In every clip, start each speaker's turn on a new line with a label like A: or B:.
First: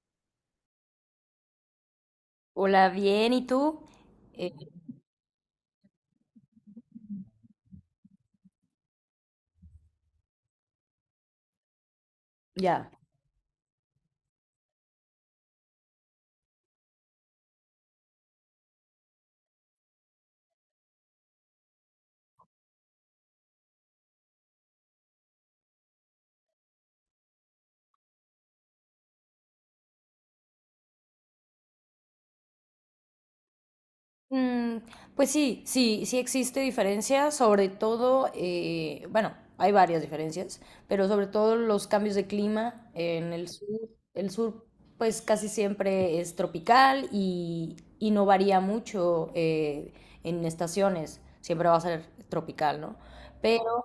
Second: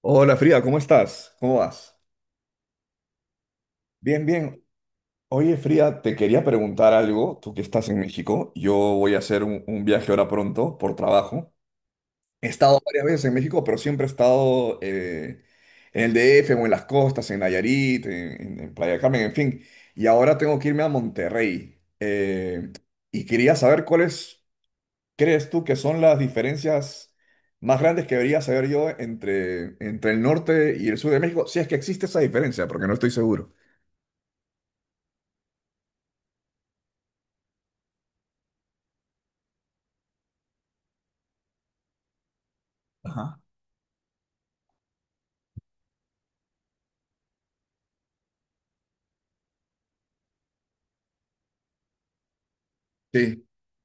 A: Hola Frida, ¿cómo estás? ¿Cómo vas?
B: Hola, bien, ¿y tú?
A: Bien,
B: Eh,
A: bien. Oye Frida, te quería preguntar algo, tú que estás en México. Yo voy a hacer un viaje ahora pronto por trabajo. He estado
B: Ya.
A: varias veces en México, pero siempre he estado en el DF o en las costas, en Nayarit, en Playa del Carmen, en fin. Y ahora tengo que irme a Monterrey. Y quería saber cuáles crees tú que son las diferencias más grandes que debería saber yo entre el norte y el sur de México. Si es que existe esa diferencia, porque no estoy seguro.
B: mm, pues sí, sí, sí existe diferencia, sobre todo, bueno, hay varias diferencias, pero sobre todo los cambios de clima en
A: Ajá.
B: el sur. El sur, pues casi siempre es tropical y no varía mucho en estaciones, siempre va a ser tropical, ¿no?
A: Sí,
B: Pero,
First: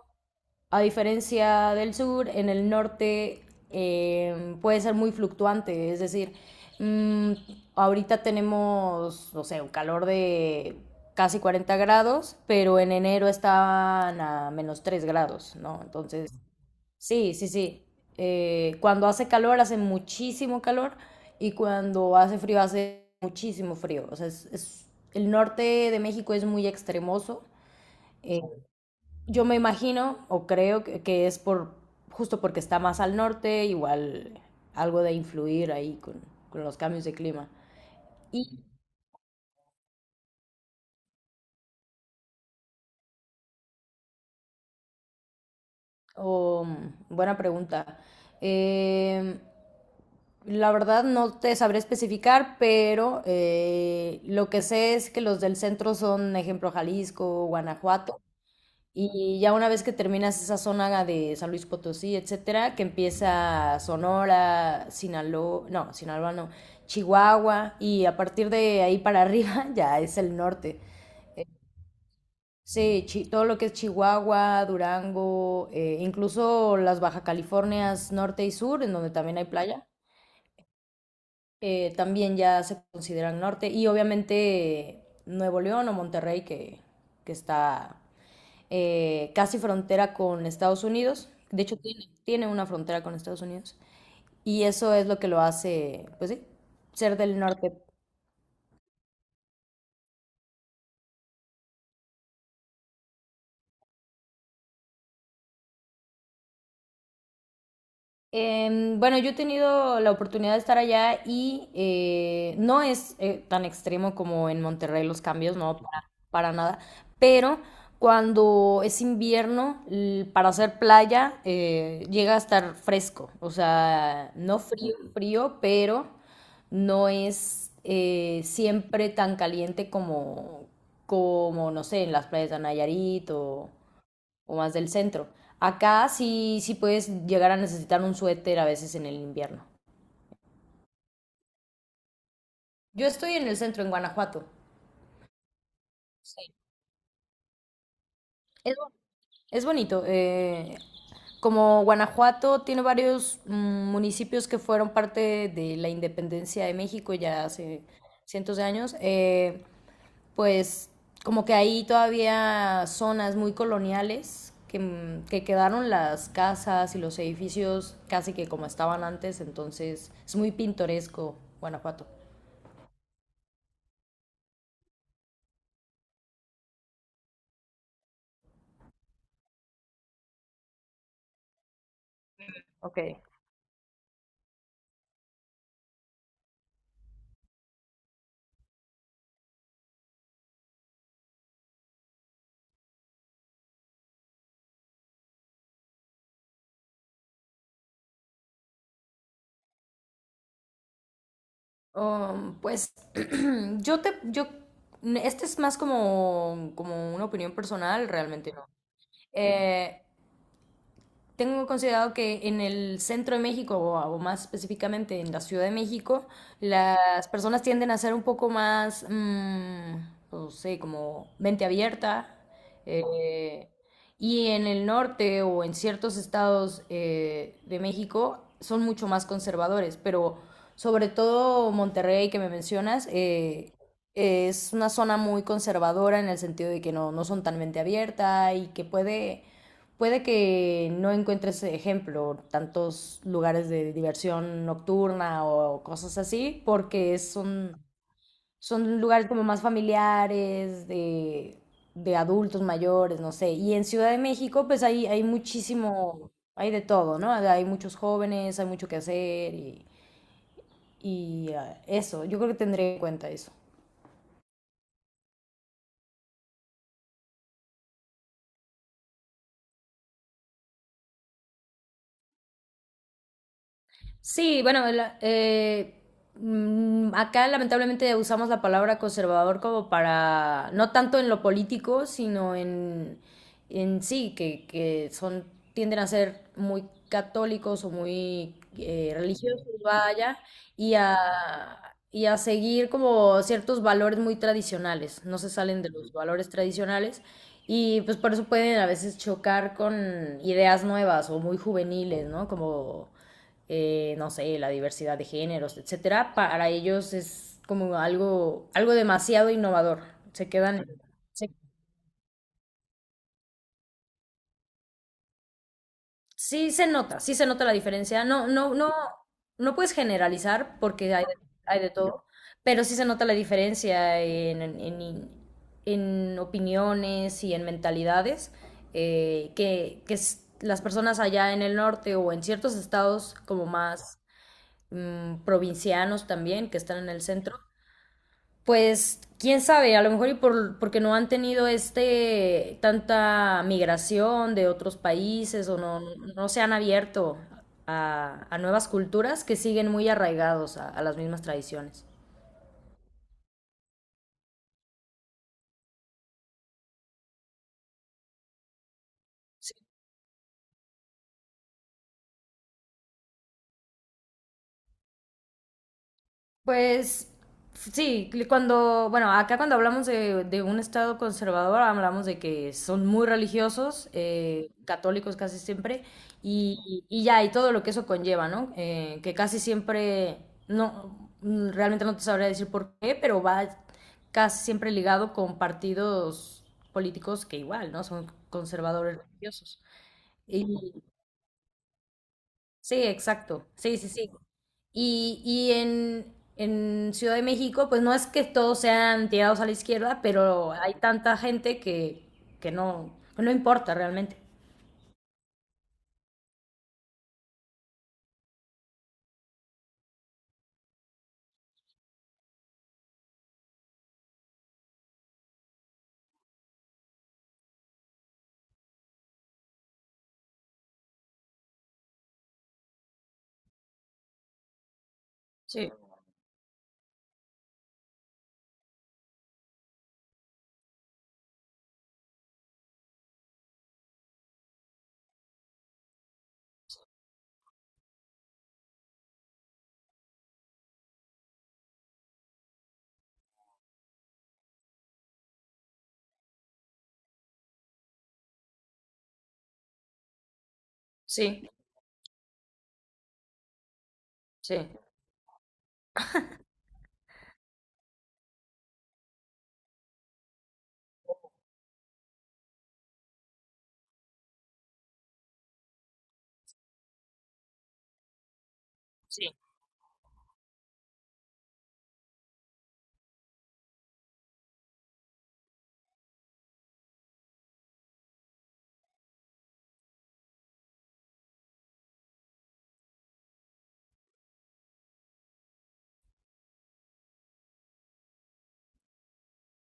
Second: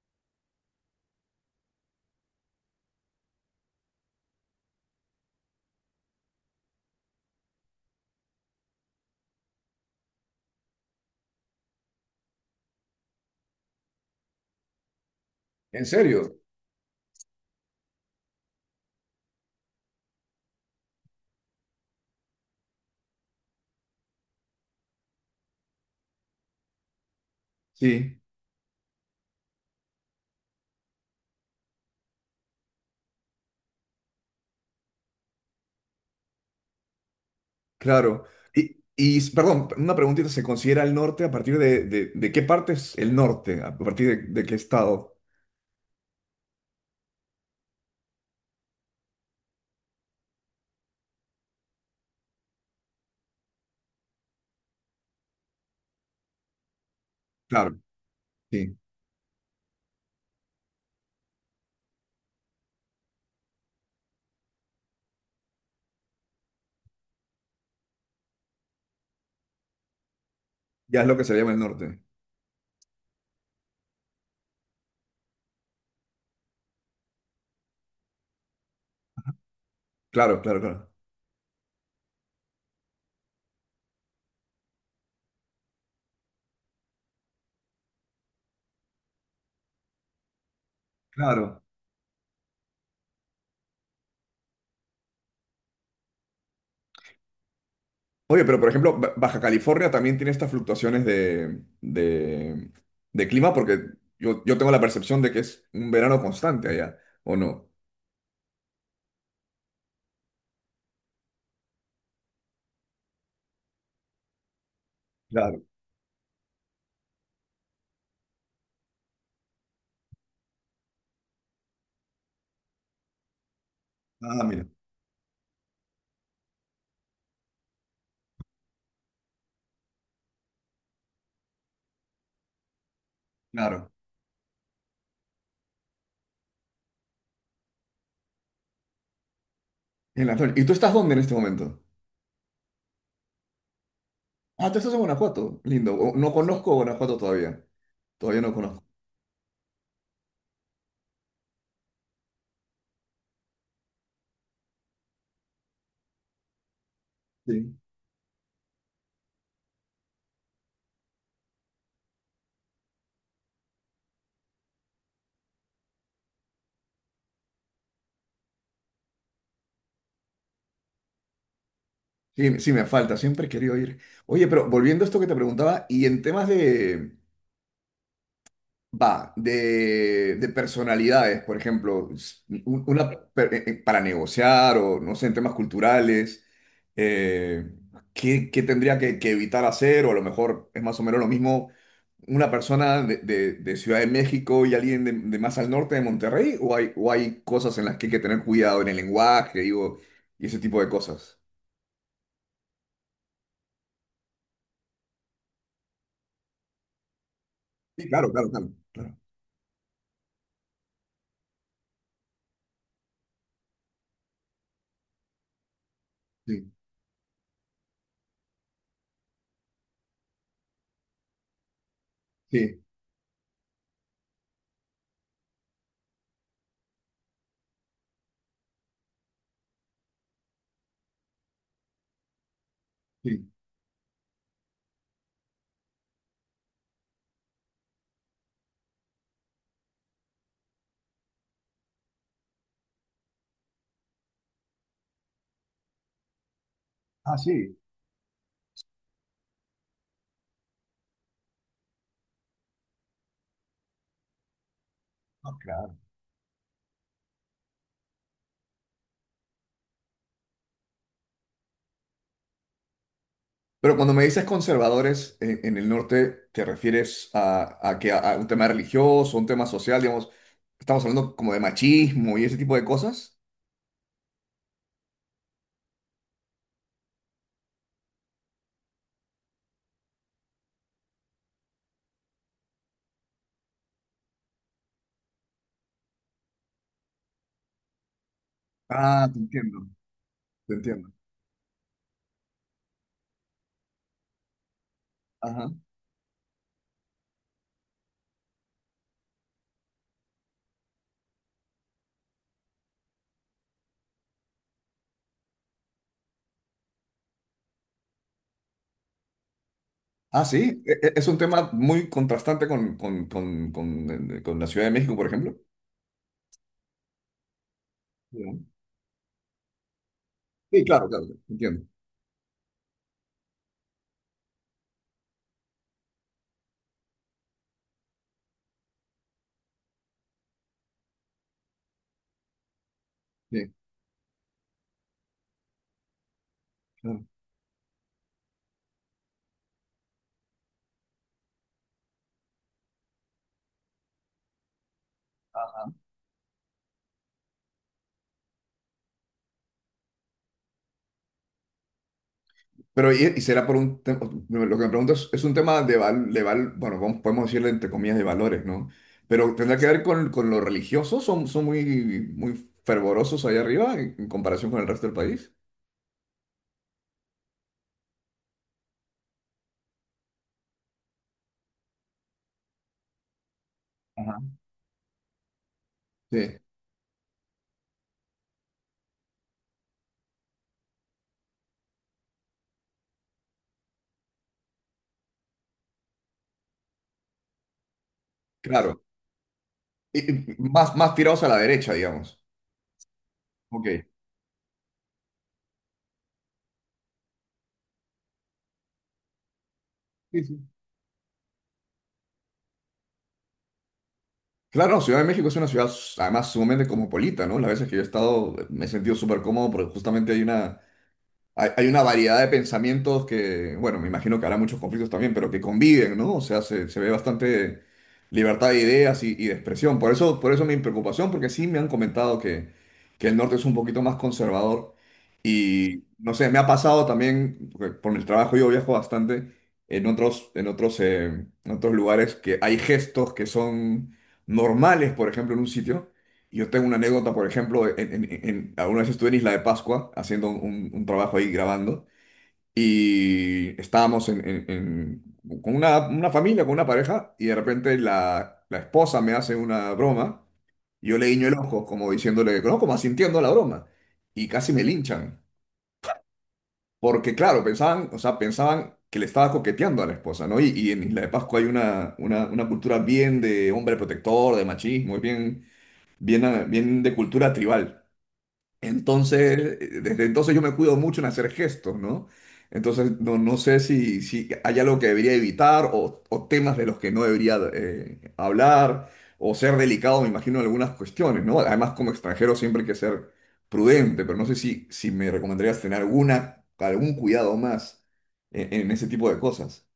B: a diferencia del sur, en el norte puede ser muy fluctuante, es decir, mmm, ahorita tenemos, no sé, un calor de casi 40 grados, pero en enero estaban a -3 grados, ¿no?
A: en
B: Entonces,
A: serio.
B: sí, sí, sí. Cuando hace calor, hace muchísimo calor, y cuando hace frío, hace muchísimo frío. O sea, el norte de México es muy extremoso.
A: Sí,
B: eh, yo me imagino o creo que, es por justo porque está más al norte, igual algo de influir ahí con los cambios de clima.
A: claro.
B: Y,
A: Perdón, una preguntita, ¿se considera el norte a partir de, de qué parte es el norte? ¿A partir de qué estado?
B: oh, buena pregunta. Eh, la verdad no te sabré especificar, pero lo que sé es que los del centro son, ejemplo, Jalisco,
A: Claro,
B: Guanajuato.
A: sí.
B: Y ya una vez que terminas esa zona de San Luis Potosí, etcétera, que empieza Sonora, Sinaloa no, Chihuahua, y a partir de ahí para arriba ya es el norte.
A: Ya es lo que se llama el norte.
B: Sí, todo lo que es Chihuahua, Durango, incluso las Baja Californias norte y sur, en donde también hay playa,
A: Claro, claro, claro.
B: también ya se consideran norte. Y obviamente Nuevo León o Monterrey, que, está casi frontera con Estados Unidos.
A: Claro.
B: De hecho, tiene una frontera con Estados Unidos. Y eso es lo que lo hace, pues sí, ser del norte.
A: Oye, pero por ejemplo, Baja California también tiene estas fluctuaciones de clima porque yo tengo la percepción de que es un verano constante allá, ¿o no?
B: Bueno, yo he tenido la oportunidad de estar allá y no es tan extremo como en Monterrey los cambios,
A: Claro.
B: no, para nada, pero cuando es invierno, para hacer playa, llega a estar fresco, o sea,
A: Ah,
B: no
A: mira,
B: frío, frío, pero no es siempre tan caliente como, no sé, en las playas de Nayarit o
A: claro.
B: o más del centro. Acá sí, sí puedes llegar a necesitar un suéter a veces en el invierno.
A: En la noche. ¿Y tú estás dónde en este momento?
B: Yo estoy en el centro, en Guanajuato.
A: Ah, tú estás en Guanajuato. Lindo. No
B: Sí.
A: conozco Guanajuato todavía. Todavía no
B: Es,
A: conozco.
B: bo- es bonito. Como Guanajuato tiene varios municipios que fueron parte de la independencia de México ya
A: Sí.
B: hace cientos de años, pues como que hay todavía zonas muy coloniales que quedaron las casas y los edificios casi que como estaban antes, entonces es muy pintoresco Guanajuato.
A: Sí, sí, me falta. Siempre he querido ir. Oye, pero volviendo a esto que te preguntaba, y en temas de, va, de personalidades, por ejemplo,
B: Ok.
A: una, para negociar o no sé, en temas culturales, eh, ¿qué, qué tendría que evitar hacer? O a lo mejor es más o menos lo mismo una persona de Ciudad de México y alguien de más al norte de Monterrey, o hay cosas en las que hay que tener cuidado en el lenguaje, digo, y ese tipo de cosas.
B: Pues yo, este es más como, una opinión
A: Sí,
B: personal,
A: claro, claro,
B: realmente no.
A: claro, claro.
B: Eh, Tengo considerado que en el centro de México, o más específicamente en la Ciudad de México,
A: Sí,
B: las personas tienden a ser un poco más, no sé, como mente abierta.
A: sí,
B: eh, y en el norte o en ciertos estados de México son mucho más conservadores, pero sobre todo Monterrey que me mencionas,
A: sí.
B: es una zona muy conservadora en el sentido de que no, no son tan mente abierta y que puede que no encuentres ejemplo, tantos lugares de diversión nocturna o cosas así, porque
A: Ah, sí.
B: son lugares como más familiares, de adultos mayores, no sé. Y en Ciudad de México, pues hay
A: Ah, claro.
B: muchísimo, hay de todo, ¿no? Hay muchos jóvenes, hay mucho que hacer y, ah, eso, yo creo que tendré en cuenta eso.
A: Pero cuando me dices conservadores en el norte, ¿te refieres a que a un tema religioso, un tema social, digamos? Estamos hablando como de machismo y ese tipo de cosas.
B: Sí, bueno, acá lamentablemente usamos la palabra conservador como para, no tanto en lo político, sino en sí, que, son, tienden a ser muy católicos o muy
A: Ah, te
B: religiosos,
A: entiendo,
B: vaya,
A: te
B: y
A: entiendo.
B: a, y a seguir como ciertos valores muy tradicionales, no se
A: Ajá.
B: salen de los valores tradicionales. Y pues por eso pueden a veces chocar con ideas nuevas o muy juveniles, ¿no? Como, no sé, la diversidad de géneros, etcétera, para ellos es como algo, algo demasiado innovador.
A: Ah,
B: Se
A: sí,
B: quedan.
A: es un
B: se-
A: tema muy contrastante con la Ciudad de México, por ejemplo.
B: sí se nota, sí se nota la diferencia. No, no, no, no puedes generalizar
A: Sí, claro,
B: porque
A: claro,
B: hay
A: entiendo.
B: de todo, pero sí se nota la diferencia en opiniones y en mentalidades que, las personas allá en el norte o en ciertos estados como más provincianos también, que están en el
A: Sí.
B: centro, pues quién sabe, a lo mejor y porque no han tenido tanta migración de otros países o no, no se han abierto a nuevas culturas que siguen muy arraigados a las mismas tradiciones.
A: Pero, ¿y será por un tema? Lo que me pregunto es un tema de, val, bueno, podemos decirle entre comillas de valores, ¿no? Pero ¿tendrá que ver con los religiosos? ¿Son, son muy, muy fervorosos allá arriba en comparación con el resto del país?
B: Pues sí, cuando, bueno, acá cuando hablamos de un estado conservador, hablamos de que son muy religiosos,
A: Ajá.
B: católicos casi siempre,
A: Sí,
B: y, ya, y todo lo que eso conlleva, ¿no? Que casi siempre, no, realmente no te sabría decir por qué, pero va casi siempre ligado con partidos políticos que igual, ¿no? Son
A: claro.
B: conservadores religiosos.
A: Y, y más, más tirados a la derecha, digamos.
B: Sí, exacto.
A: Ok.
B: Sí, sí, sí. Y en Ciudad de México, pues no es que todos sean tirados a la izquierda,
A: Sí, sí.
B: pero hay tanta gente que, no, que no importa realmente.
A: Claro, Ciudad de México es una ciudad además sumamente cosmopolita, ¿no? Las veces que yo he estado me he sentido súper cómodo porque justamente hay una, hay una variedad de pensamientos que, bueno, me imagino que habrá muchos conflictos también, pero que conviven, ¿no? O sea, se ve bastante libertad de ideas y de expresión. Por eso mi preocupación, porque sí me han comentado que el norte es un poquito más conservador.
B: Sí,
A: Y no sé, me ha pasado también, porque por mi trabajo yo viajo bastante en otros lugares que hay gestos que son normales, por ejemplo, en un sitio. Y yo tengo una anécdota, por ejemplo, alguna vez estuve en Isla de Pascua haciendo un trabajo ahí grabando y estábamos con una familia, con una pareja y de repente la, la esposa me hace una broma. Yo le guiño el
B: sí,
A: ojo como diciéndole, no, como asintiendo a la broma y casi
B: sí,
A: me linchan. Porque claro, pensaban, o sea, pensaban que le estaba coqueteando a la esposa, ¿no? Y en Isla de Pascua hay una cultura bien de hombre protector, de machismo, es bien, bien, ah, bien de cultura tribal.
B: sí.
A: Entonces, desde entonces yo me cuido mucho en hacer gestos, ¿no? Entonces, no, no sé si, si hay algo que debería evitar o temas de los que no debería hablar o ser delicado, me imagino, en algunas cuestiones, ¿no? Además, como extranjero siempre hay que ser prudente, pero no sé si, si me recomendarías tener alguna, algún cuidado más en ese tipo de cosas.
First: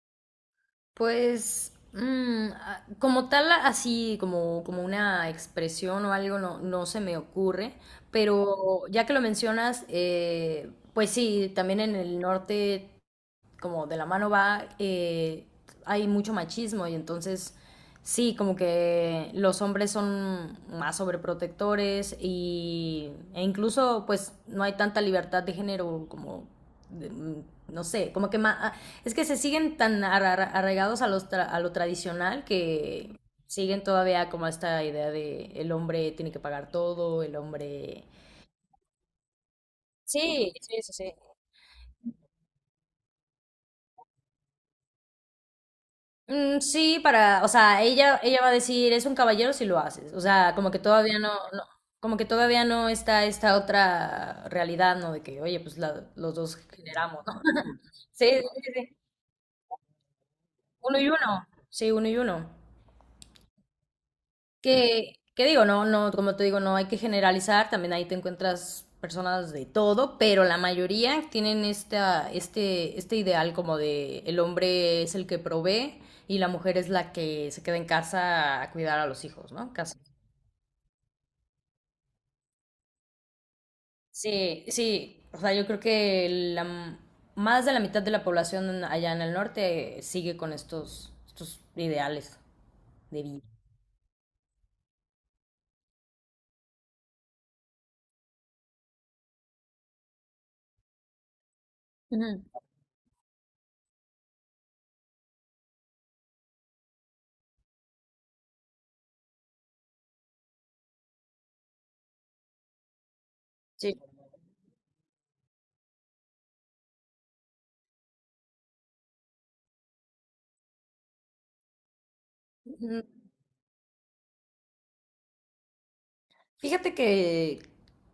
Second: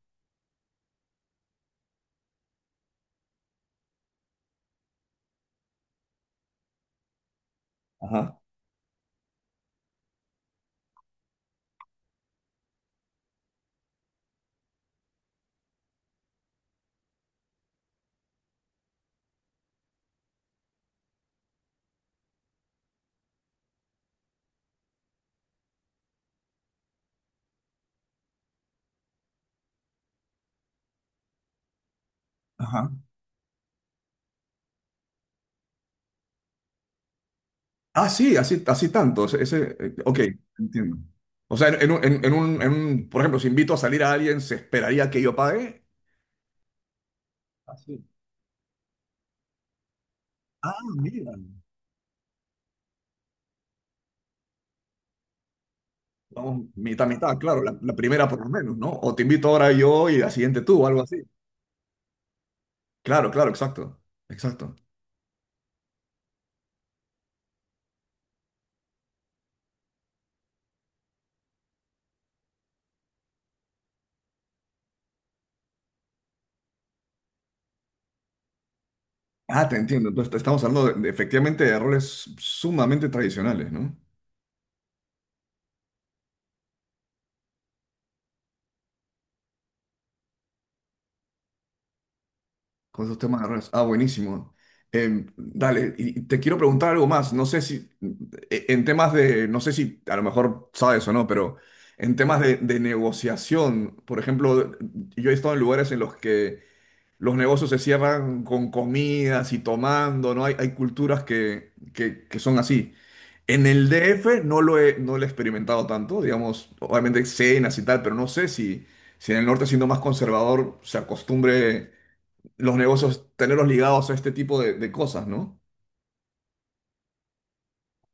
B: Pues como tal, así como, una expresión o algo, no, no se me ocurre,
A: Ajá.
B: pero ya que lo mencionas, pues sí, también en el norte como de la mano va, hay mucho machismo y entonces sí, como que los hombres son más sobreprotectores y, e incluso pues no hay tanta libertad de género como, de- no sé, como que es que se siguen tan arraigados a lo tradicional
A: Ajá.
B: que siguen todavía como esta idea de el hombre tiene que pagar todo, el hombre...
A: Ah, sí, así, así tanto. Ese, ok,
B: Sí, sí, sí,
A: entiendo.
B: sí.
A: O sea, por ejemplo, si invito a salir a alguien, ¿se esperaría que yo pague?
B: Mm, sí, o sea,
A: Así.
B: ella va a decir, es un caballero si lo haces. O sea, como
A: Ah,
B: que todavía no,
A: mira.
B: como que todavía no está esta otra realidad, ¿no? De que, oye, pues los dos
A: Vamos, mitad,
B: generamos,
A: mitad,
B: ¿no?
A: claro, la
B: Sí,
A: primera por
B: sí,
A: lo
B: sí.
A: menos, ¿no?
B: Sí.
A: O te invito ahora yo y la siguiente tú, o
B: Uno
A: algo
B: y
A: así.
B: uno. Sí, uno y uno.
A: Claro, claro, exacto, exacto.
B: Que, digo, no, no, como te digo, no hay que generalizar, también ahí te encuentras personas de todo, pero la mayoría tienen este ideal como de el hombre es el que provee y la mujer es la que se queda en casa a cuidar a los hijos,
A: Ah,
B: ¿no?
A: te entiendo. Entonces, estamos hablando efectivamente de roles sumamente tradicionales, ¿no?
B: Sí, sí, o sea, yo creo que la, m- más de la mitad de la población allá en el norte sigue con estos ideales
A: Con esos
B: de vida.
A: temas de redes. Ah, buenísimo. Dale, y te quiero preguntar algo más. No sé si, en temas de, no sé si a lo mejor sabes o no, pero en temas
B: Ujú.
A: de negociación, por ejemplo, yo he estado en lugares en los que los negocios se cierran con comidas y tomando, ¿no? Hay culturas que son así. En el
B: Sí.
A: DF no lo he, no lo he experimentado tanto, digamos, obviamente cenas y tal, pero no sé si, si en el norte siendo más conservador se acostumbre los
B: Ujú.
A: negocios, tenerlos ligados a este tipo de cosas, ¿no?
B: Fíjate que,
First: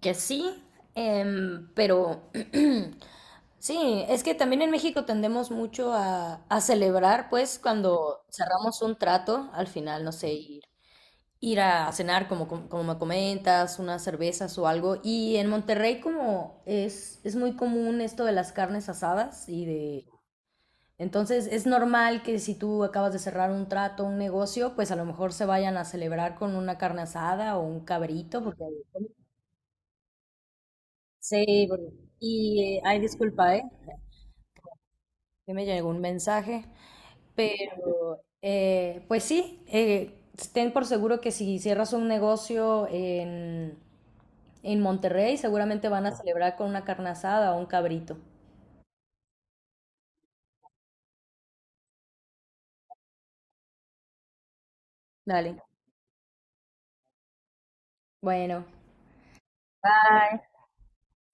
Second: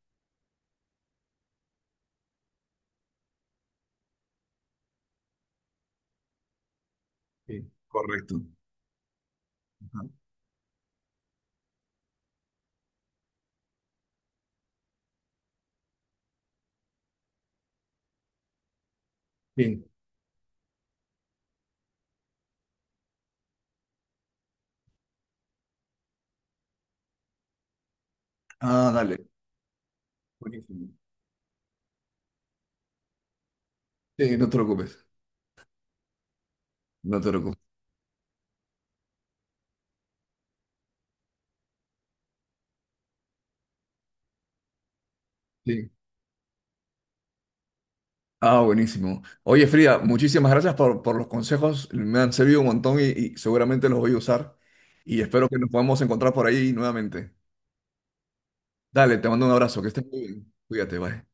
B: sí, pero sí, es que también en México tendemos mucho a celebrar, pues,
A: Sí,
B: cuando
A: correcto.
B: cerramos un trato al
A: Ajá.
B: final, no sé, ir a cenar, como, como me comentas, unas cervezas o algo. Y en Monterrey como es muy común esto de las carnes asadas y
A: Sí,
B: de... Entonces es normal que si tú acabas de cerrar un trato, un negocio, pues a lo mejor se vayan a celebrar con una carne asada o un cabrito, porque...
A: ah, dale. Buenísimo.
B: Sí, bueno, y ay, disculpa, ¿eh?
A: Sí, no te preocupes.
B: Que me llegó un mensaje,
A: No te preocupes.
B: pero pues sí, ten por seguro que si cierras un negocio en Monterrey seguramente
A: Sí.
B: van a celebrar con una carne asada o un cabrito.
A: Ah, buenísimo. Oye, Frida, muchísimas gracias por los consejos. Me han servido un montón y seguramente los voy a usar. Y espero que
B: Dale.
A: nos podamos encontrar por ahí nuevamente.
B: Bueno.
A: Dale, te mando un abrazo. Que estés muy
B: Bye.
A: bien. Cuídate, bye.